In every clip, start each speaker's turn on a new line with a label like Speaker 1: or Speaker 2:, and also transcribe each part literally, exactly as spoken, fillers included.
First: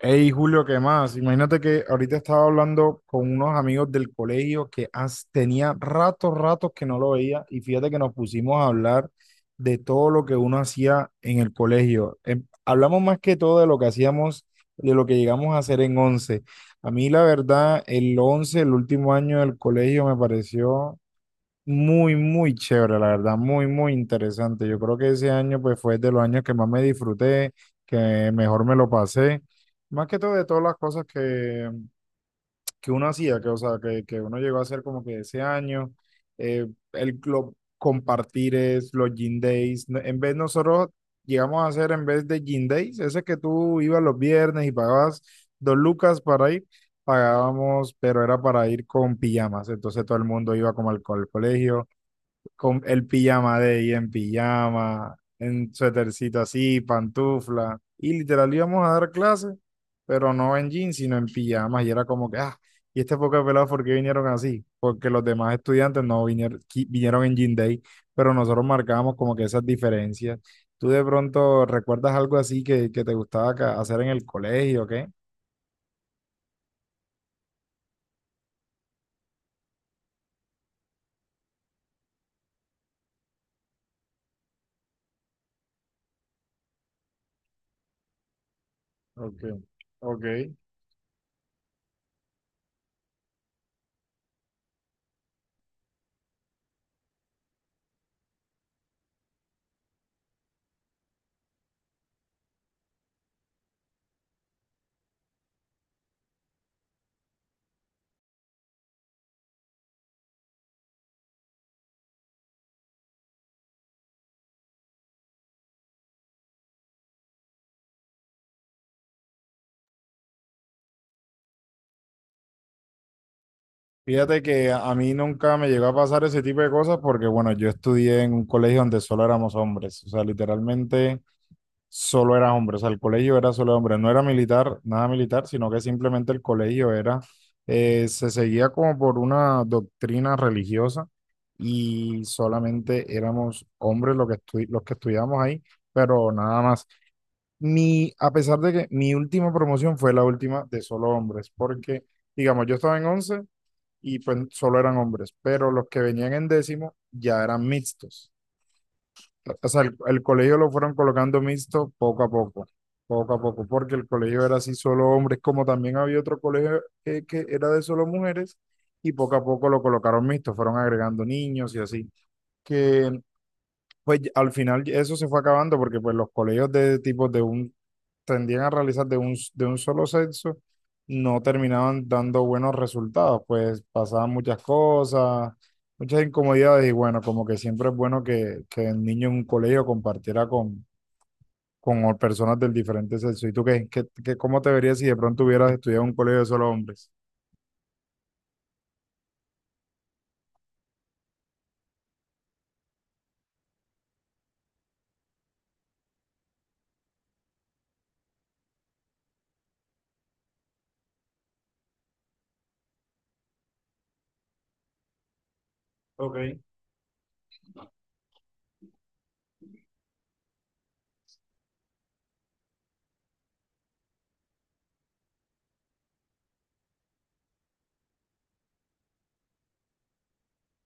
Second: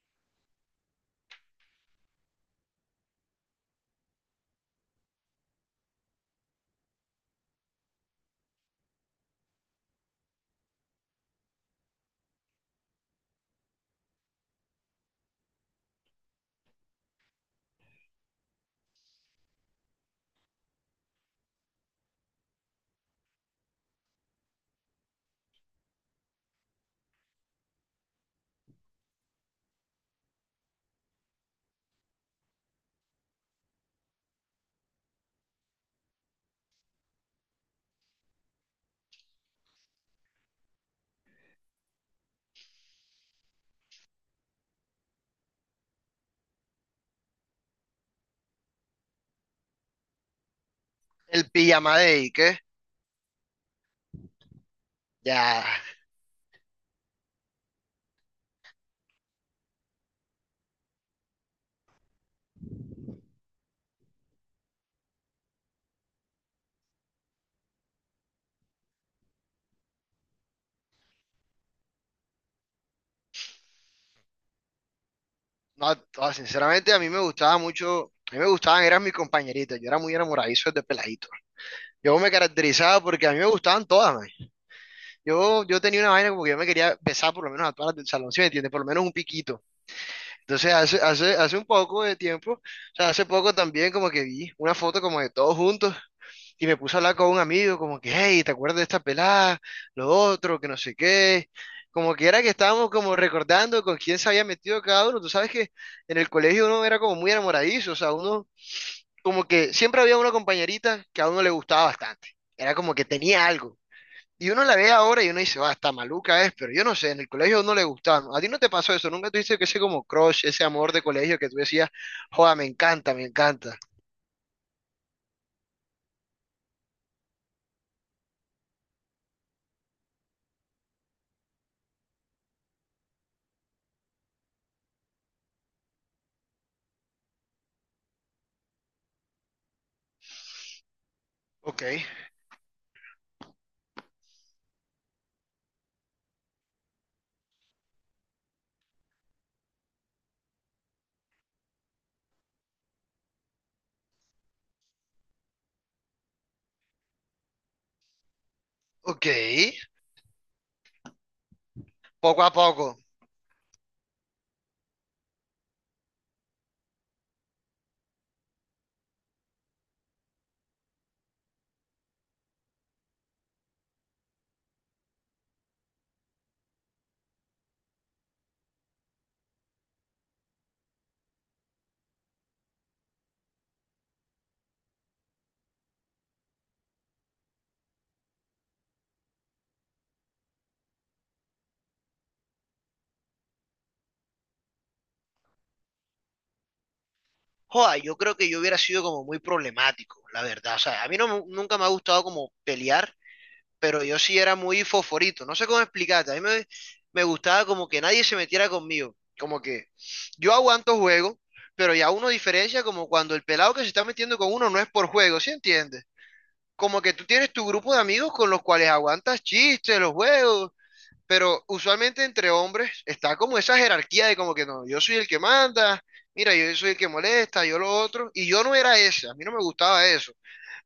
Speaker 1: Hey Julio, ¿qué más? Imagínate que ahorita estaba hablando con unos amigos del colegio que as- tenía ratos, ratos que no lo veía y fíjate que nos pusimos a hablar de todo lo que uno hacía en el colegio. Em, hablamos más que todo de lo que hacíamos, de lo que llegamos a hacer en once. A mí la verdad, el once, el último año del colegio me pareció muy, muy chévere, la verdad, muy, muy interesante. Yo creo que ese año pues fue de los años que más me disfruté, que mejor me lo pasé. Más que todo de todas las cosas que, que uno hacía, que, o sea, que, que uno llegó a hacer como que ese año, eh, el club compartir es los gym days. No- En vez nosotros llegamos a hacer en vez de gym days, ese que tú ibas los viernes y pagabas dos lucas para ir, pagábamos, pero era para ir con pijamas. Entonces todo el mundo iba como al, co- al
Speaker 2: El
Speaker 1: colegio,
Speaker 2: pijama de Ike,
Speaker 1: con el pijama de ella en pijama,
Speaker 2: ya,
Speaker 1: en suétercito así, pantufla, y literal íbamos a dar clases pero no en jeans, sino en pijamas, y era como que, ah, y este poco de pelados, ¿por qué vinieron así? Porque los demás estudiantes no vinieron, qui- vinieron en jean day, pero nosotros marcábamos como que esas diferencias. ¿Tú de pronto recuerdas algo así que, que te gustaba ca- hacer en el colegio, qué?
Speaker 2: no, no, sinceramente a mí me gustaba mucho, a mí me gustaban, eran mis compañeritas, yo era muy enamoradizo de peladito. Yo me caracterizaba porque a mí me gustaban todas, man. Yo, yo tenía una vaina como que yo me quería besar por lo menos a todas las del salón, ¿sí me entiendes? Por lo menos un
Speaker 1: Ok,
Speaker 2: piquito.
Speaker 1: ok.
Speaker 2: Entonces hace, hace, hace un poco de tiempo, o sea, hace poco también como que vi una foto como de todos juntos. Y me puse a hablar con un amigo, como que, hey, ¿te acuerdas de esta pelada? Lo otro, que no sé qué. Como que era que estábamos como recordando con quién se había metido cada uno. Tú sabes que en el colegio uno era como muy enamoradizo, o sea, uno como que siempre había una compañerita que a uno le gustaba bastante. Era como que tenía algo. Y uno la ve ahora y uno dice, va, está maluca es, pero yo no sé, en el colegio a uno le gustaba, ¿no? ¿A ti no te pasó eso? ¿Nunca tuviste que ese como crush, ese amor de colegio que tú decías, joda, me encanta, me encanta?
Speaker 1: Fíjate que a a mí nunca me llegó a pasar ese tipo de cosas porque, bueno, yo estudié en un colegio donde solo éramos hombres, o sea, literalmente solo era hombres, o sea, el colegio era solo de hombres, no era militar, nada militar, sino que simplemente el colegio era, eh, se seguía como por una doctrina religiosa
Speaker 2: Ok,
Speaker 1: y solamente éramos hombres los que, estu- los que estudiábamos ahí, pero nada más. Mi, a pesar de que mi última promoción fue la última de solo hombres, porque, digamos, yo estaba en once y pues solo eran hombres, pero los que venían en décimo ya eran mixtos.
Speaker 2: ok,
Speaker 1: O sea, el, el colegio lo fueron colocando mixto poco a
Speaker 2: poco a
Speaker 1: poco,
Speaker 2: poco.
Speaker 1: poco a poco, porque el colegio era así solo hombres, como también había otro colegio que, que era de solo mujeres, y poco a poco lo colocaron mixto, fueron agregando niños y así, que pues al final eso se fue acabando porque pues los colegios de tipos de un tendían a realizar de un, de un solo sexo, no terminaban dando buenos resultados, pues pasaban muchas cosas, muchas incomodidades y bueno, como que siempre es bueno que, que el niño en un colegio compartiera con, con o- personas del diferente sexo. ¿Y tú qué, qué, qué- cómo te verías si de pronto hubieras estudiado en un colegio de solo hombres?
Speaker 2: Joda, yo creo que yo hubiera sido como muy problemático, la verdad. O sea, a mí no, me- nunca me ha gustado como pelear, pero yo sí era muy fosforito. No sé cómo explicarte. A mí me, me gustaba como que nadie se metiera conmigo. Como que yo aguanto juego, pero ya uno diferencia como cuando el pelado que se está metiendo con uno no es por juego, ¿sí entiendes?
Speaker 1: Ok,
Speaker 2: Como que tú tienes tu grupo de amigos con los cuales aguantas chistes, los juegos, pero usualmente entre hombres está como esa jerarquía de como que no, yo soy el que manda, mira, yo soy el que molesta, yo lo otro, y yo no era ese, a mí no me gustaba eso,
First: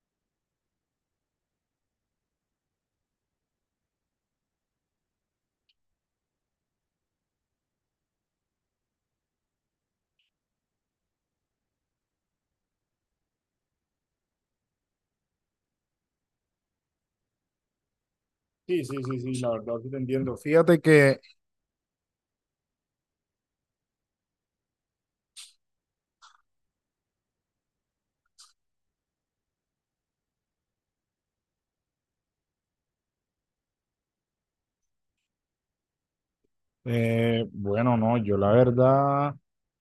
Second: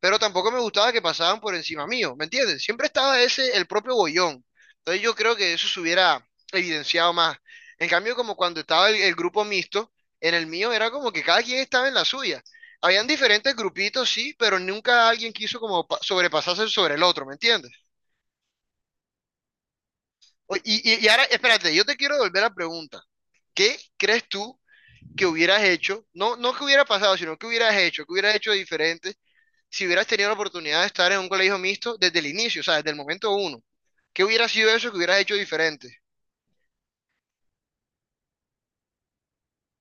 Speaker 2: pero tampoco me gustaba que pasaban por encima mío, ¿me entiendes? Siempre estaba ese, el propio bollón. Entonces yo creo que eso se hubiera evidenciado más. En cambio, como cuando estaba el, el grupo mixto, en el mío era como que cada quien estaba en la suya. Habían diferentes grupitos, sí, pero nunca alguien quiso como pa- sobrepasarse sobre el otro, ¿me entiendes?
Speaker 1: sí, sí, sí, sí, la verdad sí te entiendo.
Speaker 2: O-
Speaker 1: Fíjate
Speaker 2: Y, y, y
Speaker 1: que
Speaker 2: ahora, espérate, yo te quiero devolver la pregunta. ¿Qué crees tú que hubieras hecho? No, no que hubiera pasado, sino que hubieras hecho, que hubieras hecho de diferente si hubieras tenido la oportunidad de estar en un colegio mixto desde el inicio, o sea, desde el momento uno. ¿Qué hubiera sido eso que hubieras hecho diferente?
Speaker 1: Eh, bueno, no, yo la verdad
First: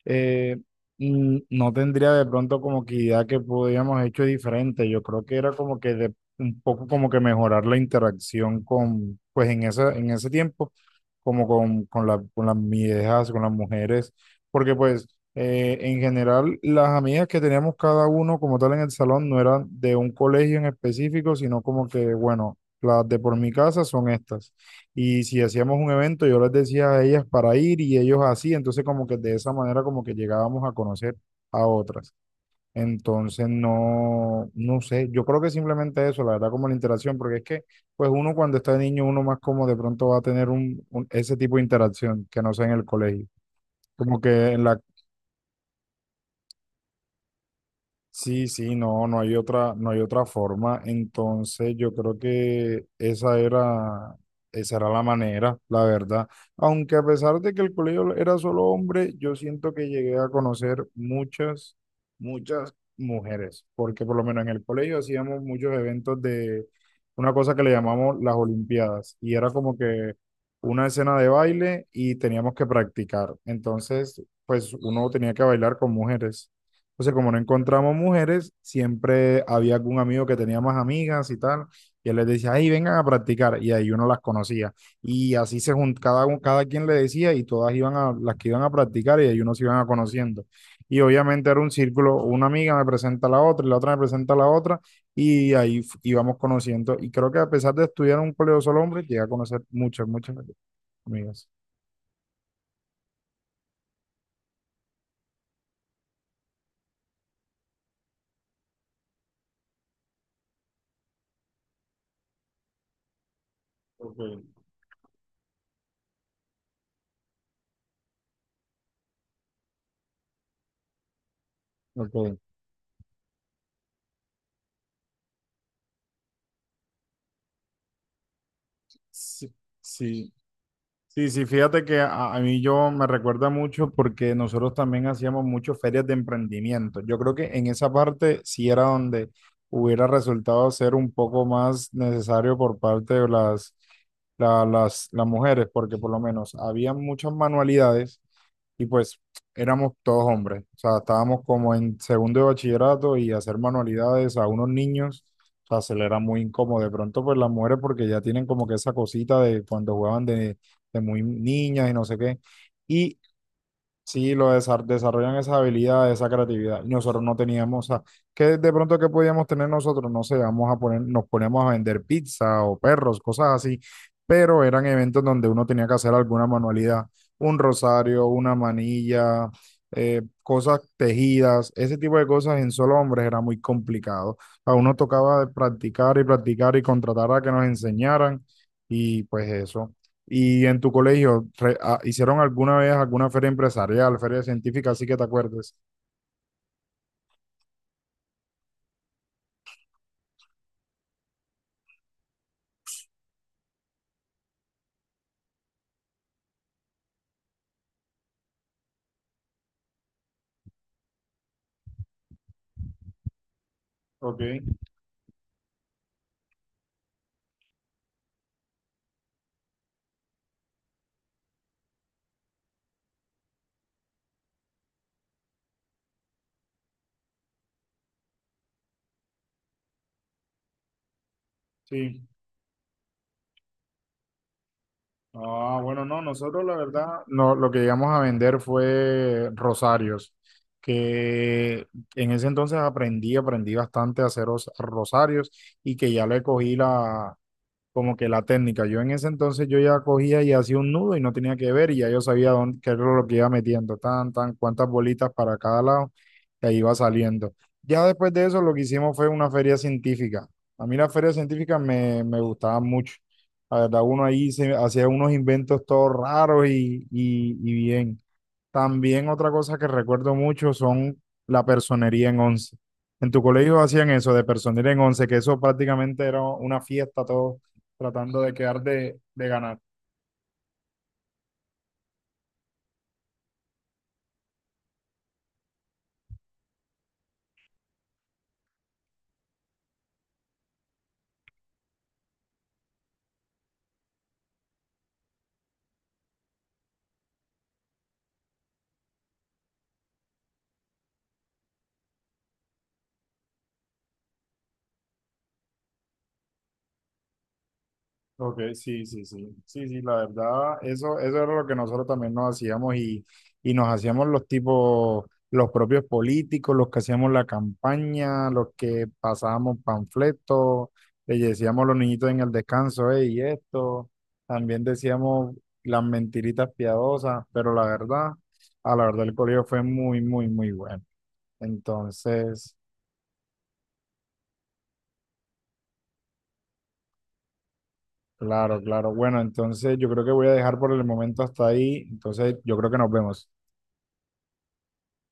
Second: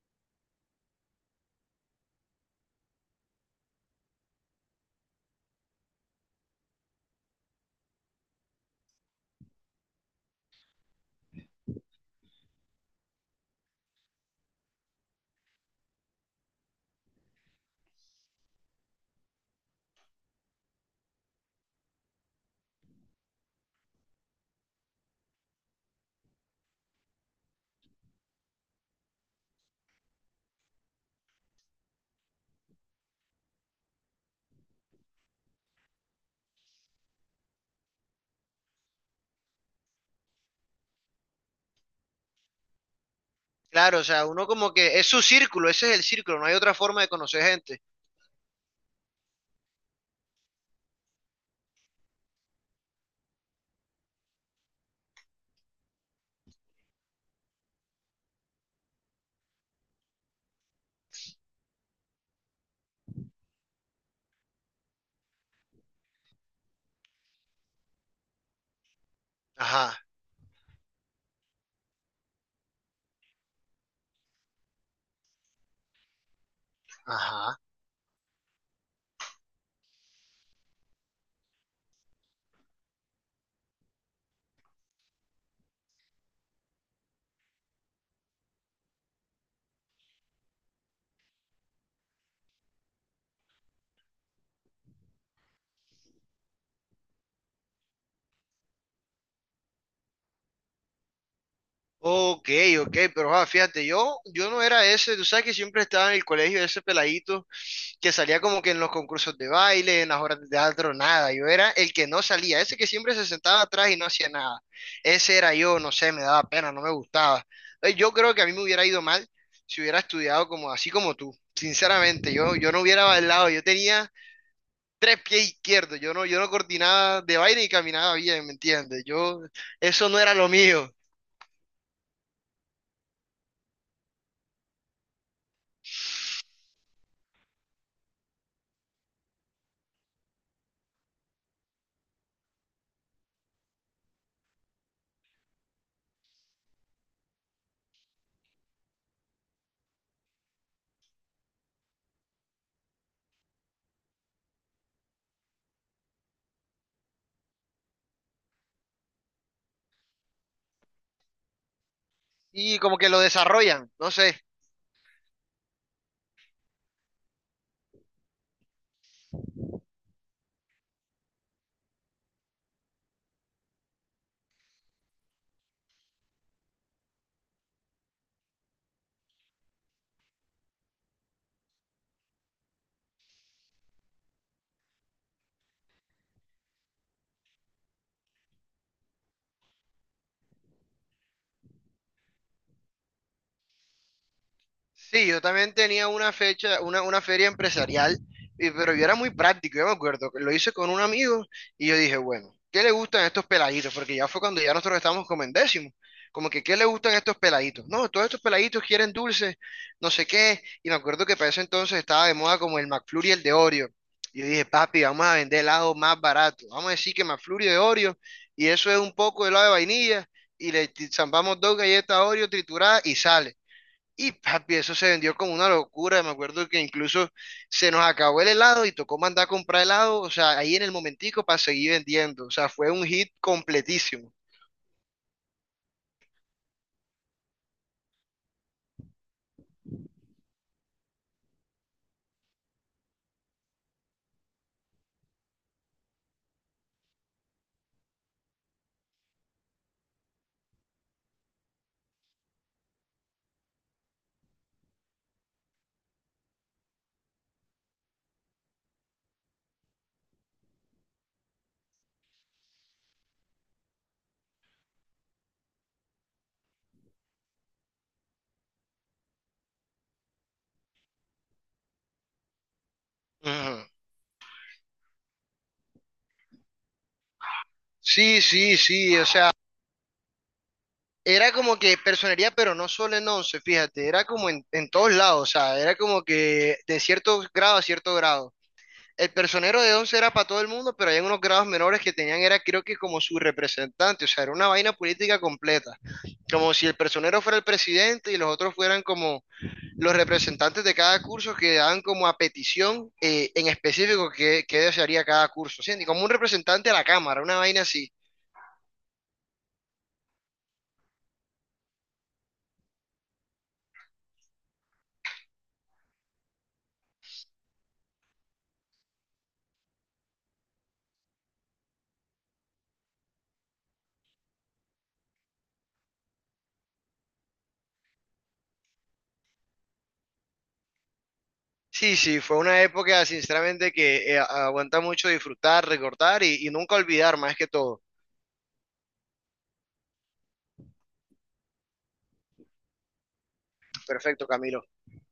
Speaker 1: eh, mm, no tendría de pronto como que idea que podíamos hecho diferente. Yo creo que era como que de, un poco como que mejorar la interacción con, pues en ese, en ese tiempo, como con, con la, con las viejas, con las mujeres, porque pues eh, en general las amigas que teníamos cada uno como tal en el salón no eran de un colegio en específico, sino como que, bueno, las de por mi casa son estas. Y si hacíamos un evento, yo les decía a ellas para ir y ellos así, entonces como que de esa manera como que llegábamos a conocer a otras. Entonces no, no sé, yo creo que simplemente eso, la verdad, como la interacción, porque es que pues uno cuando está niño, uno más como de pronto va a tener un, un- ese tipo de interacción que no sea en el colegio.
Speaker 2: Claro, o
Speaker 1: Como
Speaker 2: sea, uno
Speaker 1: que en
Speaker 2: como
Speaker 1: la
Speaker 2: que es su círculo, ese es el círculo, no hay otra forma de conocer gente.
Speaker 1: Sí, sí, no, no hay otra, no hay otra forma. Entonces, yo creo que esa era, esa era la manera, la verdad. Aunque a pesar de que el colegio era solo hombre, yo siento que llegué a conocer muchas, muchas mujeres, porque por lo menos en el colegio hacíamos muchos eventos de una cosa que le llamamos las Olimpiadas, y era como
Speaker 2: Ajá,
Speaker 1: que una escena de baile y teníamos que practicar. Entonces, pues uno tenía que bailar con mujeres. Entonces, como no
Speaker 2: ajá.
Speaker 1: encontramos mujeres, siempre había algún amigo que tenía más amigas y tal, y él les decía, ay, vengan a practicar, y ahí uno las conocía. Y así se juntaba, cada, cada quien le decía, y todas iban a, las que iban a practicar, y ahí uno se iban a conociendo. Y obviamente era un círculo, una amiga me presenta a la otra, y la otra me presenta a la otra, y ahí f- íbamos conociendo. Y creo que a pesar de estudiar en un colegio solo hombre, llegué a conocer muchas, muchas amigas.
Speaker 2: Ok, ok, pero ah, fíjate, yo, yo no era ese, tú sabes que siempre estaba en el colegio ese peladito que salía como que en los concursos de baile, en las horas de teatro, nada. Yo era el que no salía, ese que siempre se sentaba atrás y no
Speaker 1: Ok.
Speaker 2: hacía nada. Ese era yo, no sé, me daba pena, no me gustaba. Eh, Yo creo que a mí me hubiera ido mal si hubiera estudiado como así como tú. Sinceramente,
Speaker 1: Ok.
Speaker 2: yo, yo no hubiera bailado, yo tenía tres pies izquierdos, yo no, yo no coordinaba de baile y caminaba bien, ¿me entiendes? Yo,
Speaker 1: Sí,
Speaker 2: eso no
Speaker 1: sí,
Speaker 2: era lo mío.
Speaker 1: sí, sí, fíjate que a, a mí yo me recuerda mucho porque nosotros también hacíamos muchas ferias de emprendimiento. Yo creo que en esa parte sí era donde hubiera resultado ser un poco más necesario por parte de las, la- las, las mujeres, porque por lo menos había muchas manualidades y pues éramos todos hombres, o sea, estábamos como en segundo de bachillerato y hacer manualidades a unos niños, o sea, se le era muy incómodo. De pronto, pues las mujeres, porque ya tienen como que esa cosita de cuando jugaban de, de muy niñas y no sé qué.
Speaker 2: Y como que
Speaker 1: Y
Speaker 2: lo desarrollan, no
Speaker 1: Sí,
Speaker 2: sé.
Speaker 1: lo desa- desarrollan esa habilidad, esa creatividad. Y nosotros no teníamos, o sea, ¿qué de pronto qué podíamos tener nosotros? No sé, vamos a poner, nos ponemos a vender pizza o perros, cosas así, pero eran eventos donde uno tenía que hacer alguna manualidad, un rosario, una manilla, eh, cosas tejidas, ese tipo de cosas en solo hombres era muy complicado. A uno tocaba de practicar y practicar y contratar a que nos enseñaran y pues eso. Y en tu colegio, re- ah, ¿hicieron alguna vez alguna feria empresarial, feria científica, así que te
Speaker 2: Sí, yo también
Speaker 1: acuerdes?
Speaker 2: tenía una fecha, una, una feria empresarial, y- pero yo era muy práctico, yo me acuerdo, que lo hice con un amigo y yo dije, bueno, ¿qué le gustan estos peladitos? Porque ya fue cuando ya nosotros estábamos como en décimo, como que ¿qué le gustan estos peladitos? No, todos estos peladitos quieren dulces, no sé qué, y me acuerdo que para ese entonces estaba de moda como el McFlurry y el de Oreo.
Speaker 1: Ok,
Speaker 2: Y yo dije, papi, vamos a vender helado más barato, vamos a decir que McFlurry de Oreo, y eso es un poco de helado de vainilla, y le t- zampamos dos galletas Oreo trituradas y sale. Y papi, eso se vendió como una locura. Me acuerdo que incluso se nos acabó el helado y tocó mandar a comprar helado, o sea, ahí en el momentico para seguir
Speaker 1: sí.
Speaker 2: vendiendo. O sea, fue un hit completísimo.
Speaker 1: Ah, bueno, no, nosotros la verdad, no, lo que llegamos a vender fue rosarios, que en ese entonces aprendí, aprendí bastante a hacer os- rosarios y que ya le cogí la, como que la técnica. Yo en ese entonces yo ya cogía y hacía un nudo y no tenía que ver y ya yo sabía dónde, qué era lo que iba metiendo, tan, tan, cuántas bolitas para cada lado y ahí iba saliendo. Ya después de eso lo que hicimos fue una feria científica. A mí las ferias científicas me, me gustaban mucho. La verdad, uno ahí se hacía unos inventos todos raros y, y, y bien. También otra cosa que recuerdo mucho son la personería en once. En tu colegio
Speaker 2: Ujú.
Speaker 1: hacían eso de personería en once, que eso prácticamente era una fiesta, todos
Speaker 2: Sí,
Speaker 1: tratando de
Speaker 2: sí,
Speaker 1: quedar
Speaker 2: sí,
Speaker 1: de,
Speaker 2: o
Speaker 1: de
Speaker 2: sea,
Speaker 1: ganar.
Speaker 2: era como que personería, pero no solo en once, fíjate, era como en, en todos lados, o sea, era como que de cierto grado a cierto grado. El personero de once era para todo el mundo, pero hay unos grados menores que tenían, era creo que como su representante, o sea, era una vaina política completa, como si el personero fuera el presidente y los otros fueran como los representantes de cada curso que daban como a petición eh, en específico qué, qué desearía cada curso, ¿sí? Y como un representante a la Cámara, una vaina así.
Speaker 1: Ok, sí, sí, sí, sí, sí, la verdad, eso, eso era lo que nosotros también nos hacíamos y, y nos hacíamos los tipos, los propios políticos, los que hacíamos la campaña, los que pasábamos panfletos, le decíamos a los niñitos en el descanso, y esto, también decíamos las mentiritas piadosas, pero la verdad, a la verdad el colegio fue muy, muy, muy bueno.
Speaker 2: Sí, sí, fue
Speaker 1: Entonces...
Speaker 2: una época sinceramente que eh, aguanta mucho disfrutar, recordar y, y nunca olvidar más que todo.
Speaker 1: Claro, claro. Bueno, entonces yo creo que voy a dejar por el momento hasta ahí. Entonces yo creo que nos vemos.
Speaker 2: Perfecto, Camilo.